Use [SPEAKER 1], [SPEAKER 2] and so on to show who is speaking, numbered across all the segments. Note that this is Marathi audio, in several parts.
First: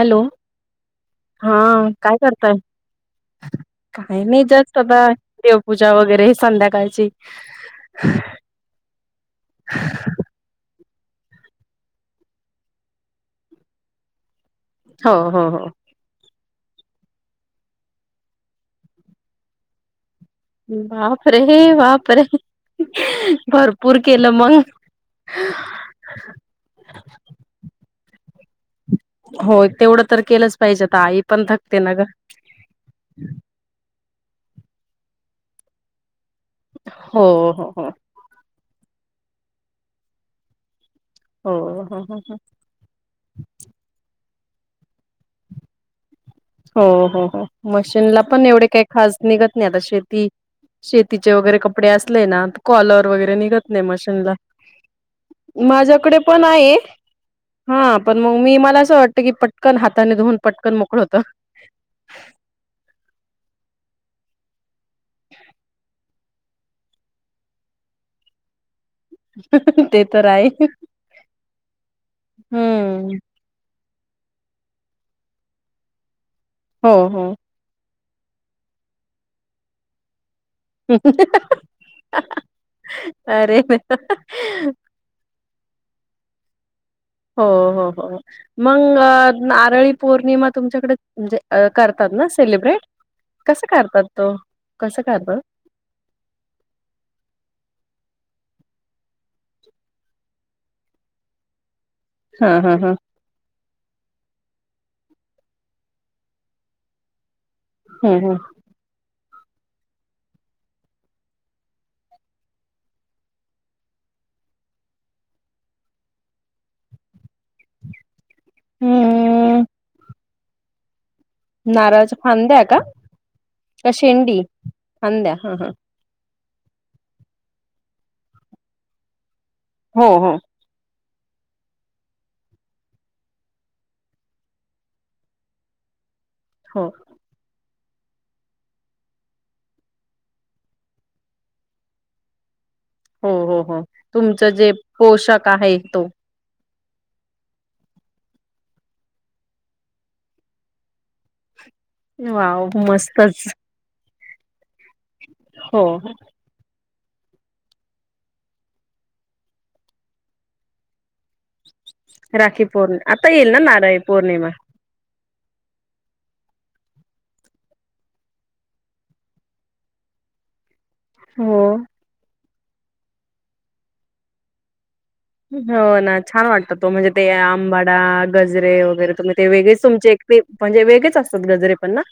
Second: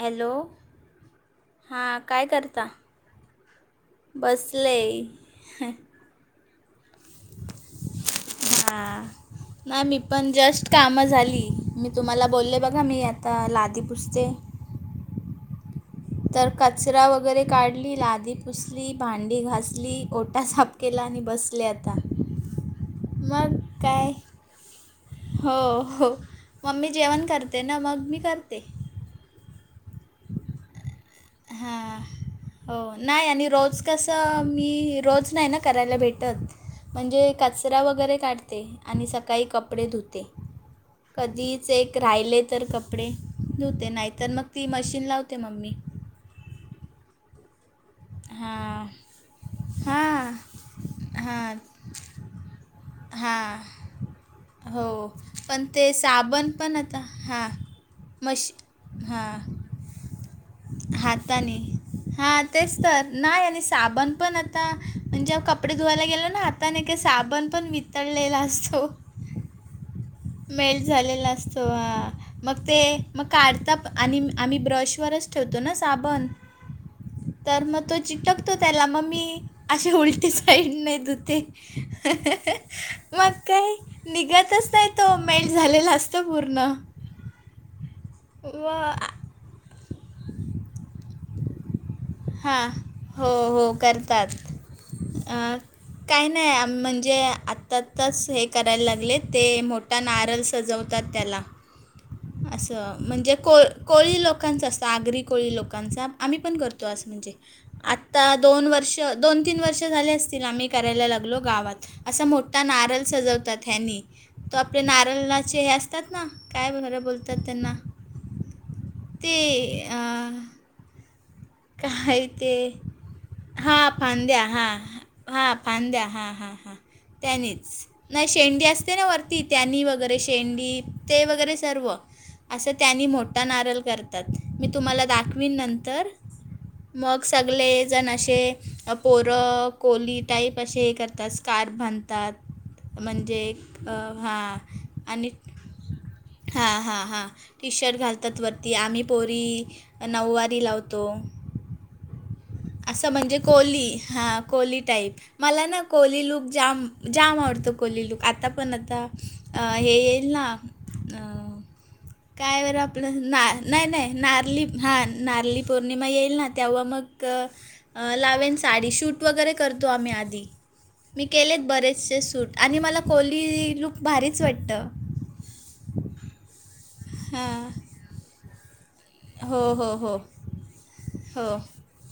[SPEAKER 1] हॅलो?
[SPEAKER 2] हां काय करताय? काय नाही
[SPEAKER 1] बसले
[SPEAKER 2] जास्त आता देवपूजा वगैरे संध्याकाळची. [inaudible]
[SPEAKER 1] हां. नाही मी पण जस्ट कामं झाली. मी तुम्हाला बोलले बघा मी आता लादी पुसते.
[SPEAKER 2] हो हो हो.
[SPEAKER 1] तर कचरा वगैरे काढली, लादी पुसली, भांडी घासली, ओ
[SPEAKER 2] बापरे! बापरे!
[SPEAKER 1] मग
[SPEAKER 2] भरपूर
[SPEAKER 1] काय
[SPEAKER 2] केलं मंग.
[SPEAKER 1] हो हो, मम्मी जेवण करते ना मग मी करते.
[SPEAKER 2] हो तेवढं तर केलंच पाहिजे आता आई पण थकते ना
[SPEAKER 1] हां
[SPEAKER 2] गं?
[SPEAKER 1] तसं मी रोज नाही ना करायला भेटत
[SPEAKER 2] हो
[SPEAKER 1] म्हणजे
[SPEAKER 2] हो
[SPEAKER 1] कचरा
[SPEAKER 2] हो
[SPEAKER 1] वगैरे काढ ते आणि सकाळी कपडे धुते कधीच
[SPEAKER 2] हो
[SPEAKER 1] एक
[SPEAKER 2] हो हो
[SPEAKER 1] राहिले तर कप डे धुते नाहीतर मग ती मशीन लावते मम्मी.
[SPEAKER 2] हो हो हो. मशीनला पण एवढे काही
[SPEAKER 1] हां
[SPEAKER 2] खास निघत नाही आता शेती
[SPEAKER 1] हां
[SPEAKER 2] शेतीचे
[SPEAKER 1] हां
[SPEAKER 2] वगैरे कपडे असले ना, तर कॉलर वगैरे निघत
[SPEAKER 1] हां
[SPEAKER 2] नाही मशीनला.
[SPEAKER 1] हो पण ते साबण पण आता हां.
[SPEAKER 2] हां पण मग
[SPEAKER 1] मश
[SPEAKER 2] मी मला असं वाटतं की
[SPEAKER 1] हां
[SPEAKER 2] पटकन हाताने धुवून पटकन मोकळं होतं.
[SPEAKER 1] हाताने हां तेच तर नाही आणि साबण पण आता म्हणजे कपडे धुवायला गेलो ना हाताने की साबण पण वित तळलेला असतो.
[SPEAKER 2] ते तर आहे.
[SPEAKER 1] मेल्ट झालेला असतो हां मग ते
[SPEAKER 2] हम्म.
[SPEAKER 1] मग [unintelligible] आणि आम्ही ब्रशवरच ठेवतो ना साबण
[SPEAKER 2] हो हो.
[SPEAKER 1] तर मग तो चिटकतो त्याला मग मी अशी उलटीच साईडने धूते मग
[SPEAKER 2] अरे
[SPEAKER 1] काय
[SPEAKER 2] देवा!
[SPEAKER 1] निघतच नाहीत तो मेल्ट झालेला असतो पूर्ण.
[SPEAKER 2] हो हो हो.
[SPEAKER 1] व
[SPEAKER 2] मग नारळी पौर्णिमा तुमच्याकडे म्हणजे करतात ना
[SPEAKER 1] हां
[SPEAKER 2] सेलिब्रेट
[SPEAKER 1] हो
[SPEAKER 2] कसं
[SPEAKER 1] हो
[SPEAKER 2] करतात ओ कसं करतात?
[SPEAKER 1] काही नाही म्हणजे आत्ता आताच हे करायला लागले ते मो ठा नारळ सजवतात त्याला
[SPEAKER 2] हां, हां, हां.
[SPEAKER 1] असं म्हणजे को कोळी लोकांचा असतो. आगरी कोळी लोकांचा आम्ही पण करतो असं म्हणजे.
[SPEAKER 2] हं,
[SPEAKER 1] आता
[SPEAKER 2] हं.
[SPEAKER 1] दोन दोन तीन वर्ष झाले असतील आम्ही करायला लागलो गावात. असा मोठा नारळ सजवतात ह्यांनी. तो आपले नारळाचे हे असतात ना काय ह्याला बोल तात त्यांना ते
[SPEAKER 2] हम्म.
[SPEAKER 1] अ
[SPEAKER 2] नारळाच्या
[SPEAKER 1] काय
[SPEAKER 2] फांद्या
[SPEAKER 1] ते
[SPEAKER 2] का? का
[SPEAKER 1] हां
[SPEAKER 2] शेंडी?
[SPEAKER 1] फांद्या हां, हां फांद्या हां हां हां. त्यानीच नाही शेंडी असते ना वरती त्यानी
[SPEAKER 2] हो,
[SPEAKER 1] वगैरे
[SPEAKER 2] हो.
[SPEAKER 1] शेंडी ते वगैरे सर्व. असं त्यांनी मोठा नारळ करतात, मी तुम्हाला दाखवीन नंतर.
[SPEAKER 2] हो,
[SPEAKER 1] मग सगळे जणं असे, म पोरं कोली टाईप असे हे करतात स्कार्फ बांध तात.
[SPEAKER 2] हो हो हो, तुमचं जे
[SPEAKER 1] आणि
[SPEAKER 2] पोषाक आहे तो.
[SPEAKER 1] हां हां हां, टी शर्ट घालतात वरती, आम्ही पोरी नऊवारी लाव तो,
[SPEAKER 2] वॉव!
[SPEAKER 1] असं म्हणजे
[SPEAKER 2] मस्तच.
[SPEAKER 1] कोली, हां. कोळी टाईप, मला ना
[SPEAKER 2] हो.
[SPEAKER 1] कोली लुक जाम जाम आवडतो कोली लूक, आता पण आता हे येईल ना, अं काय
[SPEAKER 2] राखी
[SPEAKER 1] बरं
[SPEAKER 2] पौर्णि
[SPEAKER 1] आपलं,
[SPEAKER 2] आता येईल ना
[SPEAKER 1] नाही
[SPEAKER 2] नारळी
[SPEAKER 1] नाही
[SPEAKER 2] पौर्णिमा?
[SPEAKER 1] नारली हार नारली पौर्णिमा येईल ना, तेव्हा मग अं लावेन साडी, शूट वगैरे करतो आम्ही आधी. मी केलेत
[SPEAKER 2] हो.
[SPEAKER 1] बरेचसे सूट, आणि मला कोली लूक भारीच वाटतं.
[SPEAKER 2] हो ना छान वाटतं तो,, म्हणजे ते
[SPEAKER 1] हां
[SPEAKER 2] आंबाडा, गजरे वगैरे. तुम्ही ते
[SPEAKER 1] हो
[SPEAKER 2] वेगळेच
[SPEAKER 1] हो
[SPEAKER 2] तुमचे
[SPEAKER 1] हो
[SPEAKER 2] एक ते, म्हणजे वेगळेच असतात
[SPEAKER 1] हो
[SPEAKER 2] गजरे पण ना.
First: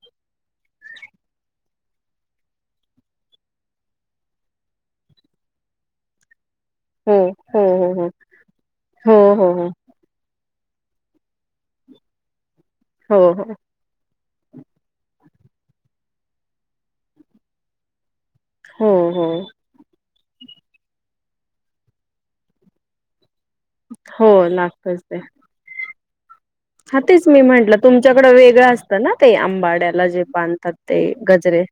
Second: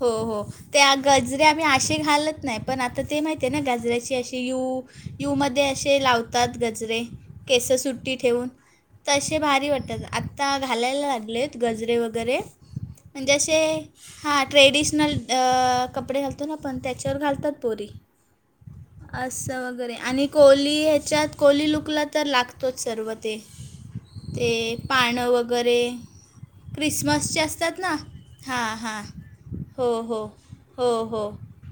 [SPEAKER 1] हो हो, ते गजरे आम्ही असे घालत नाय, पण आता ते माहिती आहे ना गजऱ्याची अशी यु यू मध्ये असे लाव लावतात गजरे,
[SPEAKER 2] हो हो
[SPEAKER 1] केस
[SPEAKER 2] हो
[SPEAKER 1] सुट्टी ठेवून,
[SPEAKER 2] हो हो
[SPEAKER 1] तसेे
[SPEAKER 2] हो
[SPEAKER 1] भारी
[SPEAKER 2] हो.
[SPEAKER 1] वाटतात आ आता घालायला लागलेत गजरे वगैरे,
[SPEAKER 2] हो
[SPEAKER 1] म्हणजे
[SPEAKER 2] हो
[SPEAKER 1] असे हां ट्रेडिशनल अं कपडे घालतो ना आपण, त्याच्यावर घालतात पोरी.
[SPEAKER 2] हो हो
[SPEAKER 1] असं वगैरे, आणि कोली ह्याच्यात, कोली लुकला तर लागतोच सर्व ते.
[SPEAKER 2] हो
[SPEAKER 1] ते
[SPEAKER 2] लागतच ते
[SPEAKER 1] पाणं वगैरे.
[SPEAKER 2] हा तेच
[SPEAKER 1] क्रिसमसचे
[SPEAKER 2] मी म्हंटलं,
[SPEAKER 1] असतात ना
[SPEAKER 2] तुमच्याकडं वेगळं
[SPEAKER 1] हां हां
[SPEAKER 2] असतं ना ते, आंब
[SPEAKER 1] हो
[SPEAKER 2] आंबड्याला जे
[SPEAKER 1] हो
[SPEAKER 2] बांधतात
[SPEAKER 1] हो
[SPEAKER 2] ते
[SPEAKER 1] हो
[SPEAKER 2] गजरे.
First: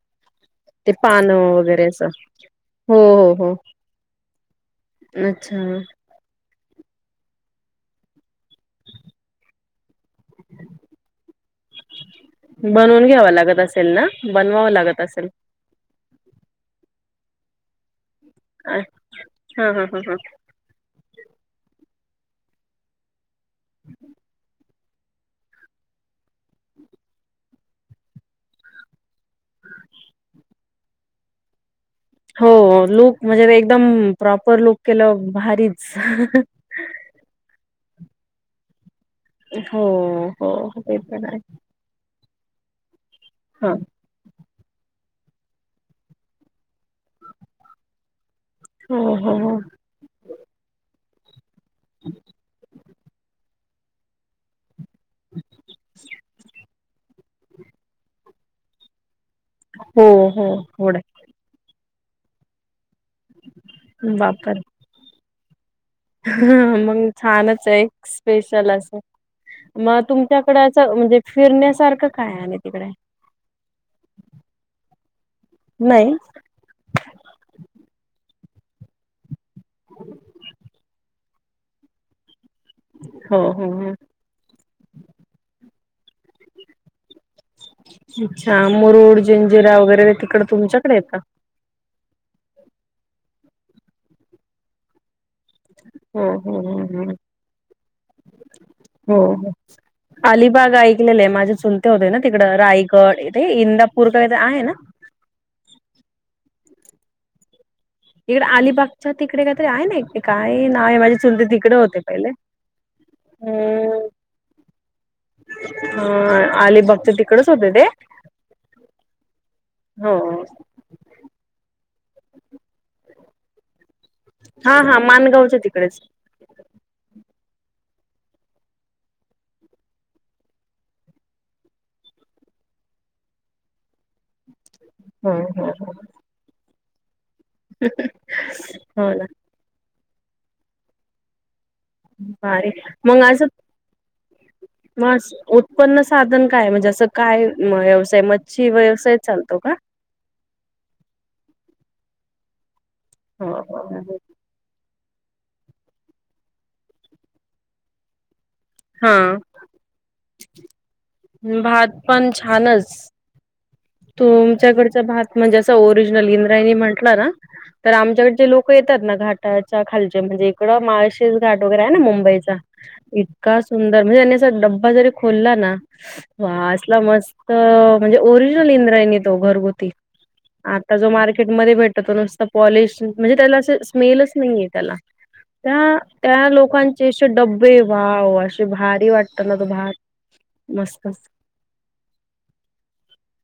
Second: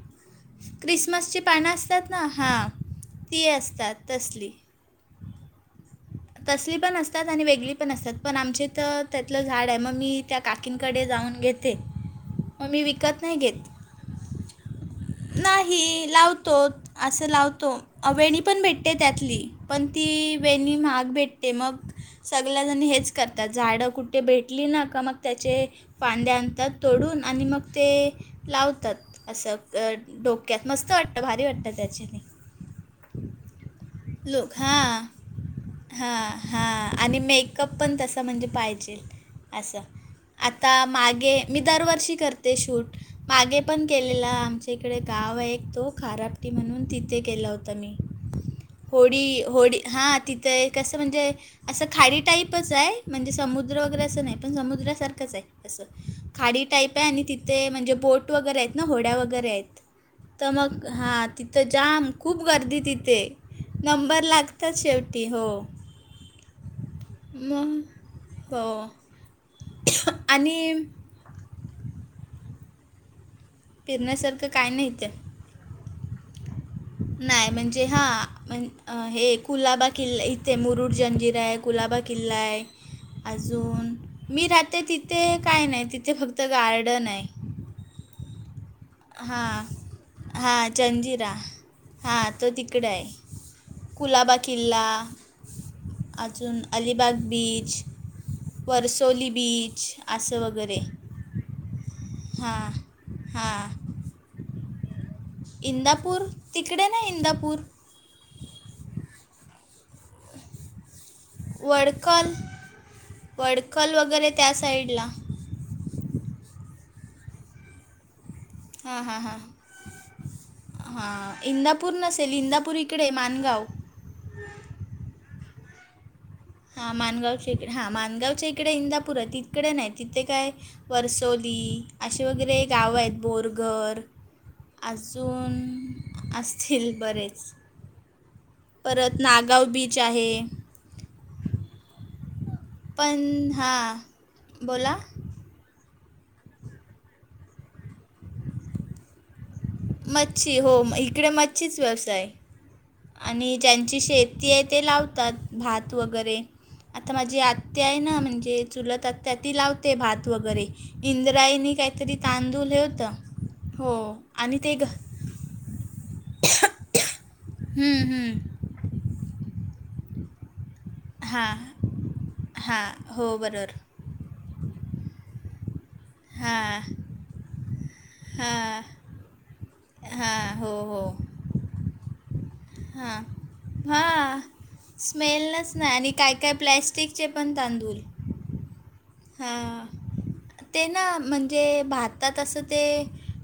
[SPEAKER 2] ते
[SPEAKER 1] क्रिसमसची पानं
[SPEAKER 2] वगैरे असं
[SPEAKER 1] असतात ना, हा
[SPEAKER 2] हो हो
[SPEAKER 1] ती
[SPEAKER 2] हो
[SPEAKER 1] असतात तसली.
[SPEAKER 2] अच्छा.
[SPEAKER 1] तसली पण असतात, आणि वेगळी पण असतात, पण आमच्या इथं त्यातलं झाड आहे, मग मी त्या काकींकडे जाऊन घेते. मग मी
[SPEAKER 2] बनवून
[SPEAKER 1] विकत
[SPEAKER 2] घ्यावा
[SPEAKER 1] नाही
[SPEAKER 2] लागत
[SPEAKER 1] घेत
[SPEAKER 2] असेल ना, बनवावं लागत असेल.
[SPEAKER 1] हि लावतो, असं लावतो, अं वेणी पण
[SPEAKER 2] हा
[SPEAKER 1] भेटते त्यातली,
[SPEAKER 2] हा हा
[SPEAKER 1] पण
[SPEAKER 2] हा
[SPEAKER 1] ती वेणी महाग भेटते, मग सगळ्या जणी हेच करतात, झाडं कुठे भेटली ना का, मग त्याचे फांदे आणतात. तोडून आणि मग ते लावतात, असं डोक्यात मस्त वाटतं भारी वाटतं त्याच्याने.
[SPEAKER 2] हो, लुक म्हणजे एकदम,
[SPEAKER 1] लोक
[SPEAKER 2] प्रॉपर लुक
[SPEAKER 1] हां
[SPEAKER 2] केल्यावर भारीच.
[SPEAKER 1] हां हां आणि मेकअप पण तसं म्हणजे पाहिजेल, असं,
[SPEAKER 2] हो हो
[SPEAKER 1] आता
[SPEAKER 2] ते पण
[SPEAKER 1] मागे
[SPEAKER 2] आहे
[SPEAKER 1] मी दरवर्षी करते शूट, मागे
[SPEAKER 2] ह
[SPEAKER 1] पण केल आपल्याला आमच्या इकडे गाव आहे तो खारबटी म्हणून, तिथे केला होता मी.
[SPEAKER 2] हो हो
[SPEAKER 1] होडी, होडी हा तिथं एक असं म्हणजे, असं खाडी टाईप च हाय, तिथंच हाय म्हणजे समुद्र वगैरे असं नाही, पण समुद्रासारखंच आहे असं. खाडी टाईप आहे आणि तिथे म्हणजे बोट वगैरे आहेत ना, म्हणजे होड्या वगैरे आहेत.
[SPEAKER 2] हो हो हो
[SPEAKER 1] तर मग,
[SPEAKER 2] होड
[SPEAKER 1] हा तिथं जाम खूप गर्दी तिथ ते, नंबर लागतात शेवटी हो,
[SPEAKER 2] हां मग छानच
[SPEAKER 1] मग
[SPEAKER 2] आहे, एक स्पेशल
[SPEAKER 1] हो
[SPEAKER 2] असं. मग तुमच्याकडं
[SPEAKER 1] आणि
[SPEAKER 2] असं म्हणजे फिरण्यासारखं काय आहे तिकडे?
[SPEAKER 1] फिरण्यासारखं काय नाही इथं.
[SPEAKER 2] नाही.
[SPEAKER 1] नाय म्हणजे हां [unintelligible] हे कुलाबा किल्ला इथे मुरुड जंजिर आहे. कुलाबा किल्ला आहे
[SPEAKER 2] हो हो हो
[SPEAKER 1] अजून मी राहते तिथे काय नाही तिथे फक्त गार्डन आहे.
[SPEAKER 2] अच्छा मुरूड
[SPEAKER 1] हां
[SPEAKER 2] जिंजिरा वगैरे तिकडं
[SPEAKER 1] हां
[SPEAKER 2] तुमच्याकडे आहे का?
[SPEAKER 1] जंजिरा हां तो तिकडं आहे कुलाबा किल्ला
[SPEAKER 2] हो
[SPEAKER 1] अजून
[SPEAKER 2] हो हो हो
[SPEAKER 1] अलिबाग बीच.
[SPEAKER 2] हो
[SPEAKER 1] वरसोली
[SPEAKER 2] हो
[SPEAKER 1] बीच असं
[SPEAKER 2] अलिबाग
[SPEAKER 1] वगैरे
[SPEAKER 2] ऐकलेलं आहे माझ्या चू लते होते ना तिकडं
[SPEAKER 1] हां
[SPEAKER 2] रायगड [unintelligible]
[SPEAKER 1] हां
[SPEAKER 2] इंदापूर काय तर आहे ना?
[SPEAKER 1] इंदापूर तिकडे नाही इंदापूर.
[SPEAKER 2] इकडे अलिबागच्या तिकडे काहीतरी आहे ना काय नाव आहे माझे चुलते तिकडं होते पहिले.
[SPEAKER 1] वडखल वगैरे त्या साइडला.
[SPEAKER 2] हां अलीबागच्या तिकडच होते ते.
[SPEAKER 1] हां हां हां.
[SPEAKER 2] हो
[SPEAKER 1] हां इंदापूर नसेल इंदापूर इकडे मानगाव.
[SPEAKER 2] हां हां मानगावच्या तिकडेच.
[SPEAKER 1] हां मानगावच्या इकडे हां मानगावच्या इकडे इंदापूर आहे, तिकडे नाय तिथे काय वर्सोली असे वगैरे गाव आहेत बोरघर.
[SPEAKER 2] हो
[SPEAKER 1] अजून
[SPEAKER 2] हो हो
[SPEAKER 1] असतील बरेच.
[SPEAKER 2] [inaudible]
[SPEAKER 1] परत नागाव बीच आहे.
[SPEAKER 2] भारी. मग असं
[SPEAKER 1] पण हां बोला?
[SPEAKER 2] [unintelligible] उत्पन्न साधन काय? म्हणजे असं काय व्यवसाय मच्छी व्यवसाय चालतो का?
[SPEAKER 1] मच्छी हो इकडे मच्छीच व्यवसाय.
[SPEAKER 2] हो
[SPEAKER 1] आणि
[SPEAKER 2] हो
[SPEAKER 1] ज्यांची
[SPEAKER 2] हो
[SPEAKER 1] शेती आहे ते लावतात. भात वगैरे आता माझी आत्या आहे ना म्हणजे चुलत
[SPEAKER 2] हा
[SPEAKER 1] आत्या ती लावते भात वगैरे इंद्रायनी
[SPEAKER 2] भात
[SPEAKER 1] काहीतरी
[SPEAKER 2] पण
[SPEAKER 1] तांदूल हे
[SPEAKER 2] छानच
[SPEAKER 1] होतं. हो आणि ते घ
[SPEAKER 2] तुमच्याकडचा भात म्हणजे असं ओरिजिनल इंद्रायणी म्हटलं ना तर
[SPEAKER 1] हम्म,
[SPEAKER 2] आमच्याकडचे लोक
[SPEAKER 1] हम्म.
[SPEAKER 2] लोकं येतात ना घाटाच्या खालच्या म्हणजे इकडं [unintelligible] [unintelligible] घाट वगैरे
[SPEAKER 1] हां
[SPEAKER 2] आहे ना मुंबईचा,
[SPEAKER 1] हां हो
[SPEAKER 2] इतका
[SPEAKER 1] बरोबर
[SPEAKER 2] सुंदर म्हणजे यांनी डब्बा जरी खोलला ना वा!
[SPEAKER 1] हां
[SPEAKER 2] असला मस्त म्हणजे ओरिजनल
[SPEAKER 1] हां
[SPEAKER 2] इंद्रायणी तो घरगुती.
[SPEAKER 1] हां हो
[SPEAKER 2] आता
[SPEAKER 1] हो
[SPEAKER 2] जो मार्केटमध्ये भेटतो तो नुसतं पॉलिश
[SPEAKER 1] हां
[SPEAKER 2] म्हणजे त्याला असं स्मेलच
[SPEAKER 1] हां
[SPEAKER 2] नाहीे आहे त्याला
[SPEAKER 1] स्मेलच नाही
[SPEAKER 2] त्या
[SPEAKER 1] आणि काय
[SPEAKER 2] त्या
[SPEAKER 1] काय
[SPEAKER 2] लोकां चे असे
[SPEAKER 1] प्लॅस्टिकचे पण
[SPEAKER 2] डब्बे
[SPEAKER 1] तांदूळ
[SPEAKER 2] वाव असे भारी वाटतो ना तो
[SPEAKER 1] हां
[SPEAKER 2] भात मस्त.
[SPEAKER 1] ना ते भातात असं ते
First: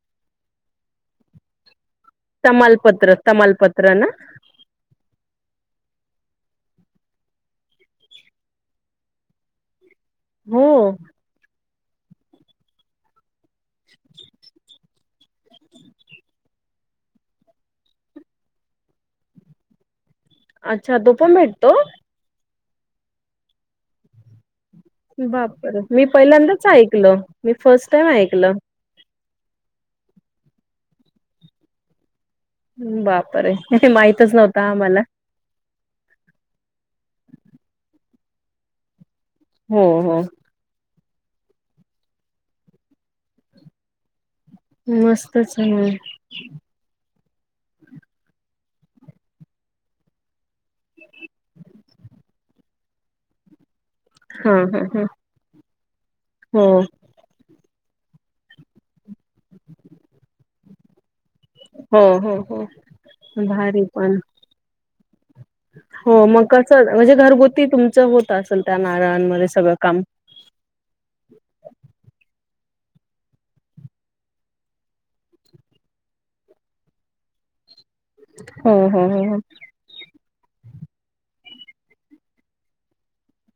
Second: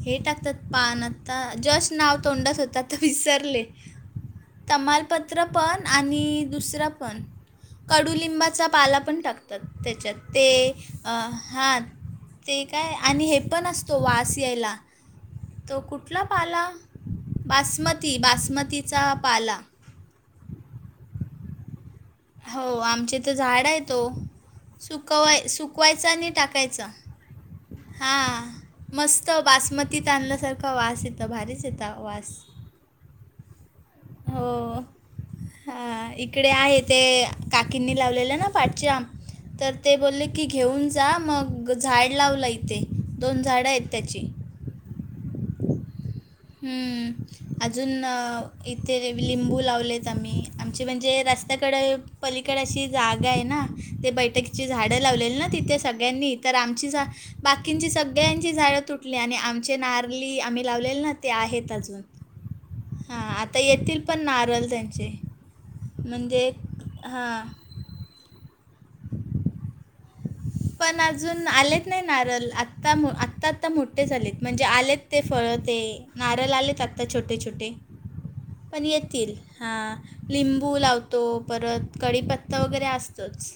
[SPEAKER 1] हे टाकतात पान आता जस्ट नाव तोंडात होतं आता
[SPEAKER 2] तमालपत्र
[SPEAKER 1] विसरले
[SPEAKER 2] तमालपत्र ना?
[SPEAKER 1] तमालपत्र पण आणि दुसरं पण. कडुलिंबाचा पाला पण टाकतात त्याच्यात. ते
[SPEAKER 2] हो
[SPEAKER 1] अ हां ते काय आणि हे पण असतो वास यायला. तो कुठला पाला? बासमती बासमतीचा पाला.
[SPEAKER 2] अच्छा तो पण भेटतो.
[SPEAKER 1] हो आमचे इथं झाड आहे तो. सुकवाय
[SPEAKER 2] बापरं! मी
[SPEAKER 1] सुकवायचा आणि
[SPEAKER 2] पहिल्यांदाच
[SPEAKER 1] टाकायचा
[SPEAKER 2] ऐकलं मी फर्स्ट टाइम
[SPEAKER 1] हां
[SPEAKER 2] ऐकलं.
[SPEAKER 1] मस्त बासमतीत तांदळा सारखा वास येत भारीच येत वास.
[SPEAKER 2] बापरे माहितच नव्हतं आम्हाला.
[SPEAKER 1] हा इकडे आहे ते काकींनी लावलेलं ना पाठच्या तर
[SPEAKER 2] हो
[SPEAKER 1] ते
[SPEAKER 2] हो
[SPEAKER 1] बोलले की. घेऊन जा मग झाड लावलं इथे दोन झाडं आहेत त्याची.
[SPEAKER 2] मस्तच हा मग.
[SPEAKER 1] अजून इथे लिंबू लावलेत आम्ही आमचे म्हणजे रस्त्याकडें. पलीकड अशी जागा आहे ना. ते
[SPEAKER 2] हा
[SPEAKER 1] बैठकीची
[SPEAKER 2] हा
[SPEAKER 1] झाडं
[SPEAKER 2] हा
[SPEAKER 1] लावलेली ना तिथे सगळ्यांनी तर
[SPEAKER 2] हो
[SPEAKER 1] आमची जागा. बाकींची सगळ्यांची झाडं तुटली आणि आमचे नारली आम्ही लावलेले ना. ते आहेत अजून
[SPEAKER 2] हो हो हो
[SPEAKER 1] हां आता येतील पण नारळ त्यांचे.
[SPEAKER 2] हो मग
[SPEAKER 1] म्हणजे
[SPEAKER 2] कसं म्हणजे
[SPEAKER 1] हां
[SPEAKER 2] घरगुती तुमचं होत असेल त्या नारळांमध्ये सगळं काम.
[SPEAKER 1] पण अजून आलेत नाही नारल आता आता आता मोठे झालेत म्हणजे आलेत. ते फळं ते नारळ आले आता छोटे छोटे.
[SPEAKER 2] हो
[SPEAKER 1] पण
[SPEAKER 2] हो
[SPEAKER 1] येतील
[SPEAKER 2] हो.
[SPEAKER 1] हां लिंबू लावतो परत कडीपत्ता वगैरे असतोच.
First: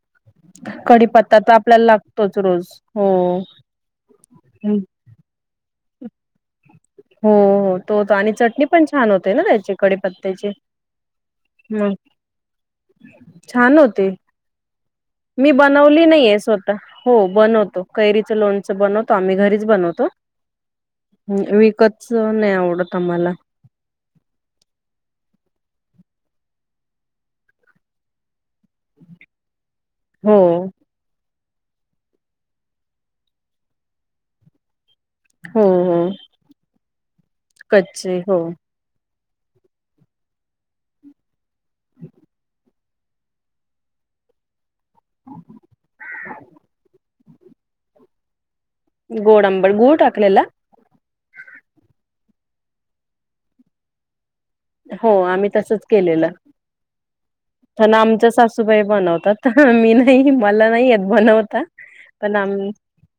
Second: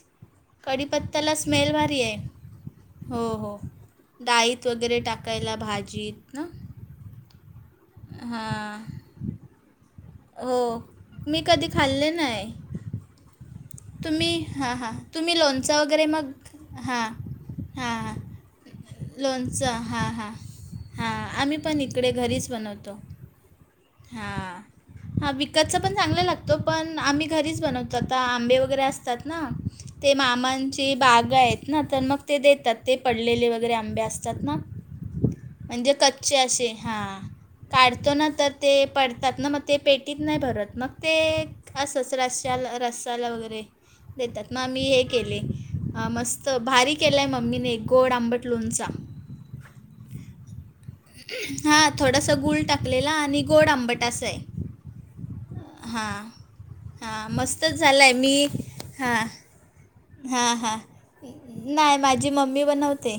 [SPEAKER 1] कढीपत्याला
[SPEAKER 2] कडीपत्ता तर
[SPEAKER 1] स्मेल
[SPEAKER 2] आपल्याला
[SPEAKER 1] भारी आहे
[SPEAKER 2] लागतोच रोज
[SPEAKER 1] हो हो डाळीत
[SPEAKER 2] हो
[SPEAKER 1] वगैरे टाक. टाकायला भाजीत ना.
[SPEAKER 2] हो हो तो आणि चटणी पण
[SPEAKER 1] हां
[SPEAKER 2] छान होते ना त्याचि कडिपत्या. त्याचे
[SPEAKER 1] हो मी कधी
[SPEAKER 2] हम्
[SPEAKER 1] खाल्ले नाही
[SPEAKER 2] छान होत. ते
[SPEAKER 1] तुम्ही हां हां तुम्ही
[SPEAKER 2] मी
[SPEAKER 1] लोणचं
[SPEAKER 2] बनवली
[SPEAKER 1] वगैरे मग
[SPEAKER 2] नाहीये स्वतः
[SPEAKER 1] हां
[SPEAKER 2] हो बनवतो
[SPEAKER 1] हां हां
[SPEAKER 2] कैरीच लोण च बनवतो आम्ही घरीच
[SPEAKER 1] लोणचं
[SPEAKER 2] बनवतो
[SPEAKER 1] हां हां हां आम्ही पण
[SPEAKER 2] विकतच
[SPEAKER 1] इकडे
[SPEAKER 2] नाही आवडत आम्हाला.
[SPEAKER 1] हा हा विकतच पण चांगला लागतो पण आम्ही घरीच बनवतो. तर आता आंबे वगैरे असतात ना ते
[SPEAKER 2] हो
[SPEAKER 1] मामांची बाग आहेत. ना तर मग ते देतात ते पडलेले वगैरे आंबे असतात ना.
[SPEAKER 2] हो
[SPEAKER 1] म्हणजे
[SPEAKER 2] हो
[SPEAKER 1] कच्चे असे हा काढतो
[SPEAKER 2] कच्चे
[SPEAKER 1] ना
[SPEAKER 2] हो
[SPEAKER 1] तर. ते पडतात ना मग ते पेटीत नाही भरत मग ते. असच रशला रसाला वगैरे. देतात मग आमी हे केले मस्त भारीक. केलाय मम्मीने एक गोड आंबट लोणचा.
[SPEAKER 2] गोड अंबड गूळ टाकलेला.
[SPEAKER 1] हा थोडासा गुळ टाकलेला आणि गोड आंबट अस आहे.
[SPEAKER 2] हो आम्ही तसच
[SPEAKER 1] हां.
[SPEAKER 2] केलेलं
[SPEAKER 1] हां मस्तच
[SPEAKER 2] पण
[SPEAKER 1] झाला आहे
[SPEAKER 2] आमच
[SPEAKER 1] मी
[SPEAKER 2] सासूबाई
[SPEAKER 1] हां
[SPEAKER 2] बनवतात. ह मी नाही
[SPEAKER 1] हां
[SPEAKER 2] मला
[SPEAKER 1] हां
[SPEAKER 2] नाही यत बनवता
[SPEAKER 1] नाही माझी
[SPEAKER 2] पण आम
[SPEAKER 1] मम्मी बनवते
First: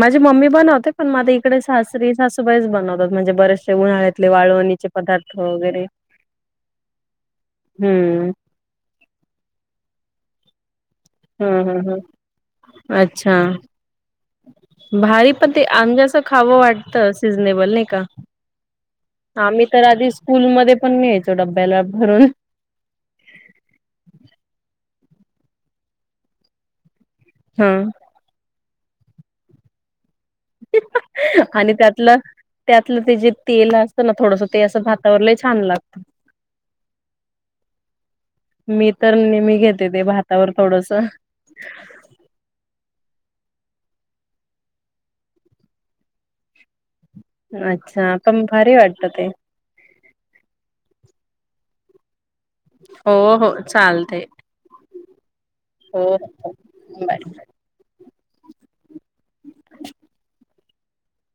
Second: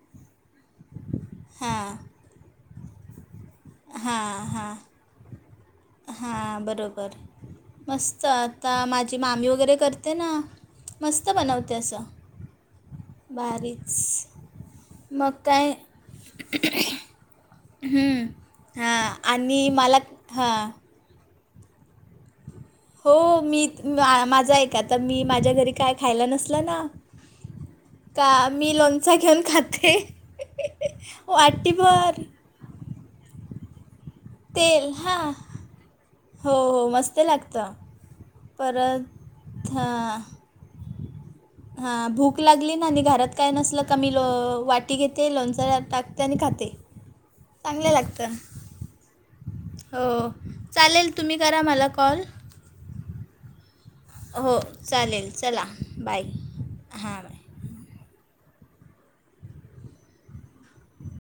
[SPEAKER 2] माझी मम्मी बनवते पण माझ्या इकडे
[SPEAKER 1] हां
[SPEAKER 2] सासरी सासूबाईच बनवतात म्हणजे बरेच. उन्हाळ्यातले वाळणीचे पदार्थ. वगैरे
[SPEAKER 1] हा बरोबर मस्त
[SPEAKER 2] हम्म
[SPEAKER 1] आता. आता माझी मामी वगैरे करते ना मस्त
[SPEAKER 2] हम्
[SPEAKER 1] बनवते
[SPEAKER 2] हम हम
[SPEAKER 1] असं.
[SPEAKER 2] अच्छा
[SPEAKER 1] भारीच.
[SPEAKER 2] भारी
[SPEAKER 1] मग
[SPEAKER 2] पण ते
[SPEAKER 1] काय
[SPEAKER 2] आंब्याचा खावं वाटतं सिझनेबल नाही का.
[SPEAKER 1] हां
[SPEAKER 2] आम्ही
[SPEAKER 1] आणि
[SPEAKER 2] तर
[SPEAKER 1] मला
[SPEAKER 2] आधी स्कूल
[SPEAKER 1] हां
[SPEAKER 2] मध्ये पण न्यायचो डबब्याला भरून.
[SPEAKER 1] हो मी माझ एका आता मी माझ्या घरी काय खायला नसल ना.
[SPEAKER 2] हा.
[SPEAKER 1] का मीलोणचा घेऊन खाते.
[SPEAKER 2] आणि त्यातलं
[SPEAKER 1] वाटीभर
[SPEAKER 2] त्यातलं ते जे तेल. ना थोडस ते असं
[SPEAKER 1] तेल हां
[SPEAKER 2] भातावरलय छान लागत.
[SPEAKER 1] हो हो मस्त लागतं
[SPEAKER 2] मी तर नेहमी
[SPEAKER 1] परत
[SPEAKER 2] घेते ते भातावर थोडस
[SPEAKER 1] हा भूक लागली ना आणि घरात काय नसल का मी लो वाटी घेते लोणच टाकते आणि खाते [inaudible]
[SPEAKER 2] अच्छा
[SPEAKER 1] लागतं
[SPEAKER 2] पण भारी वाटत ते
[SPEAKER 1] हो चालेल तुम्ही करा मला कॉल
[SPEAKER 2] हो हो चालतय
[SPEAKER 1] हो चालेल चला बाय हां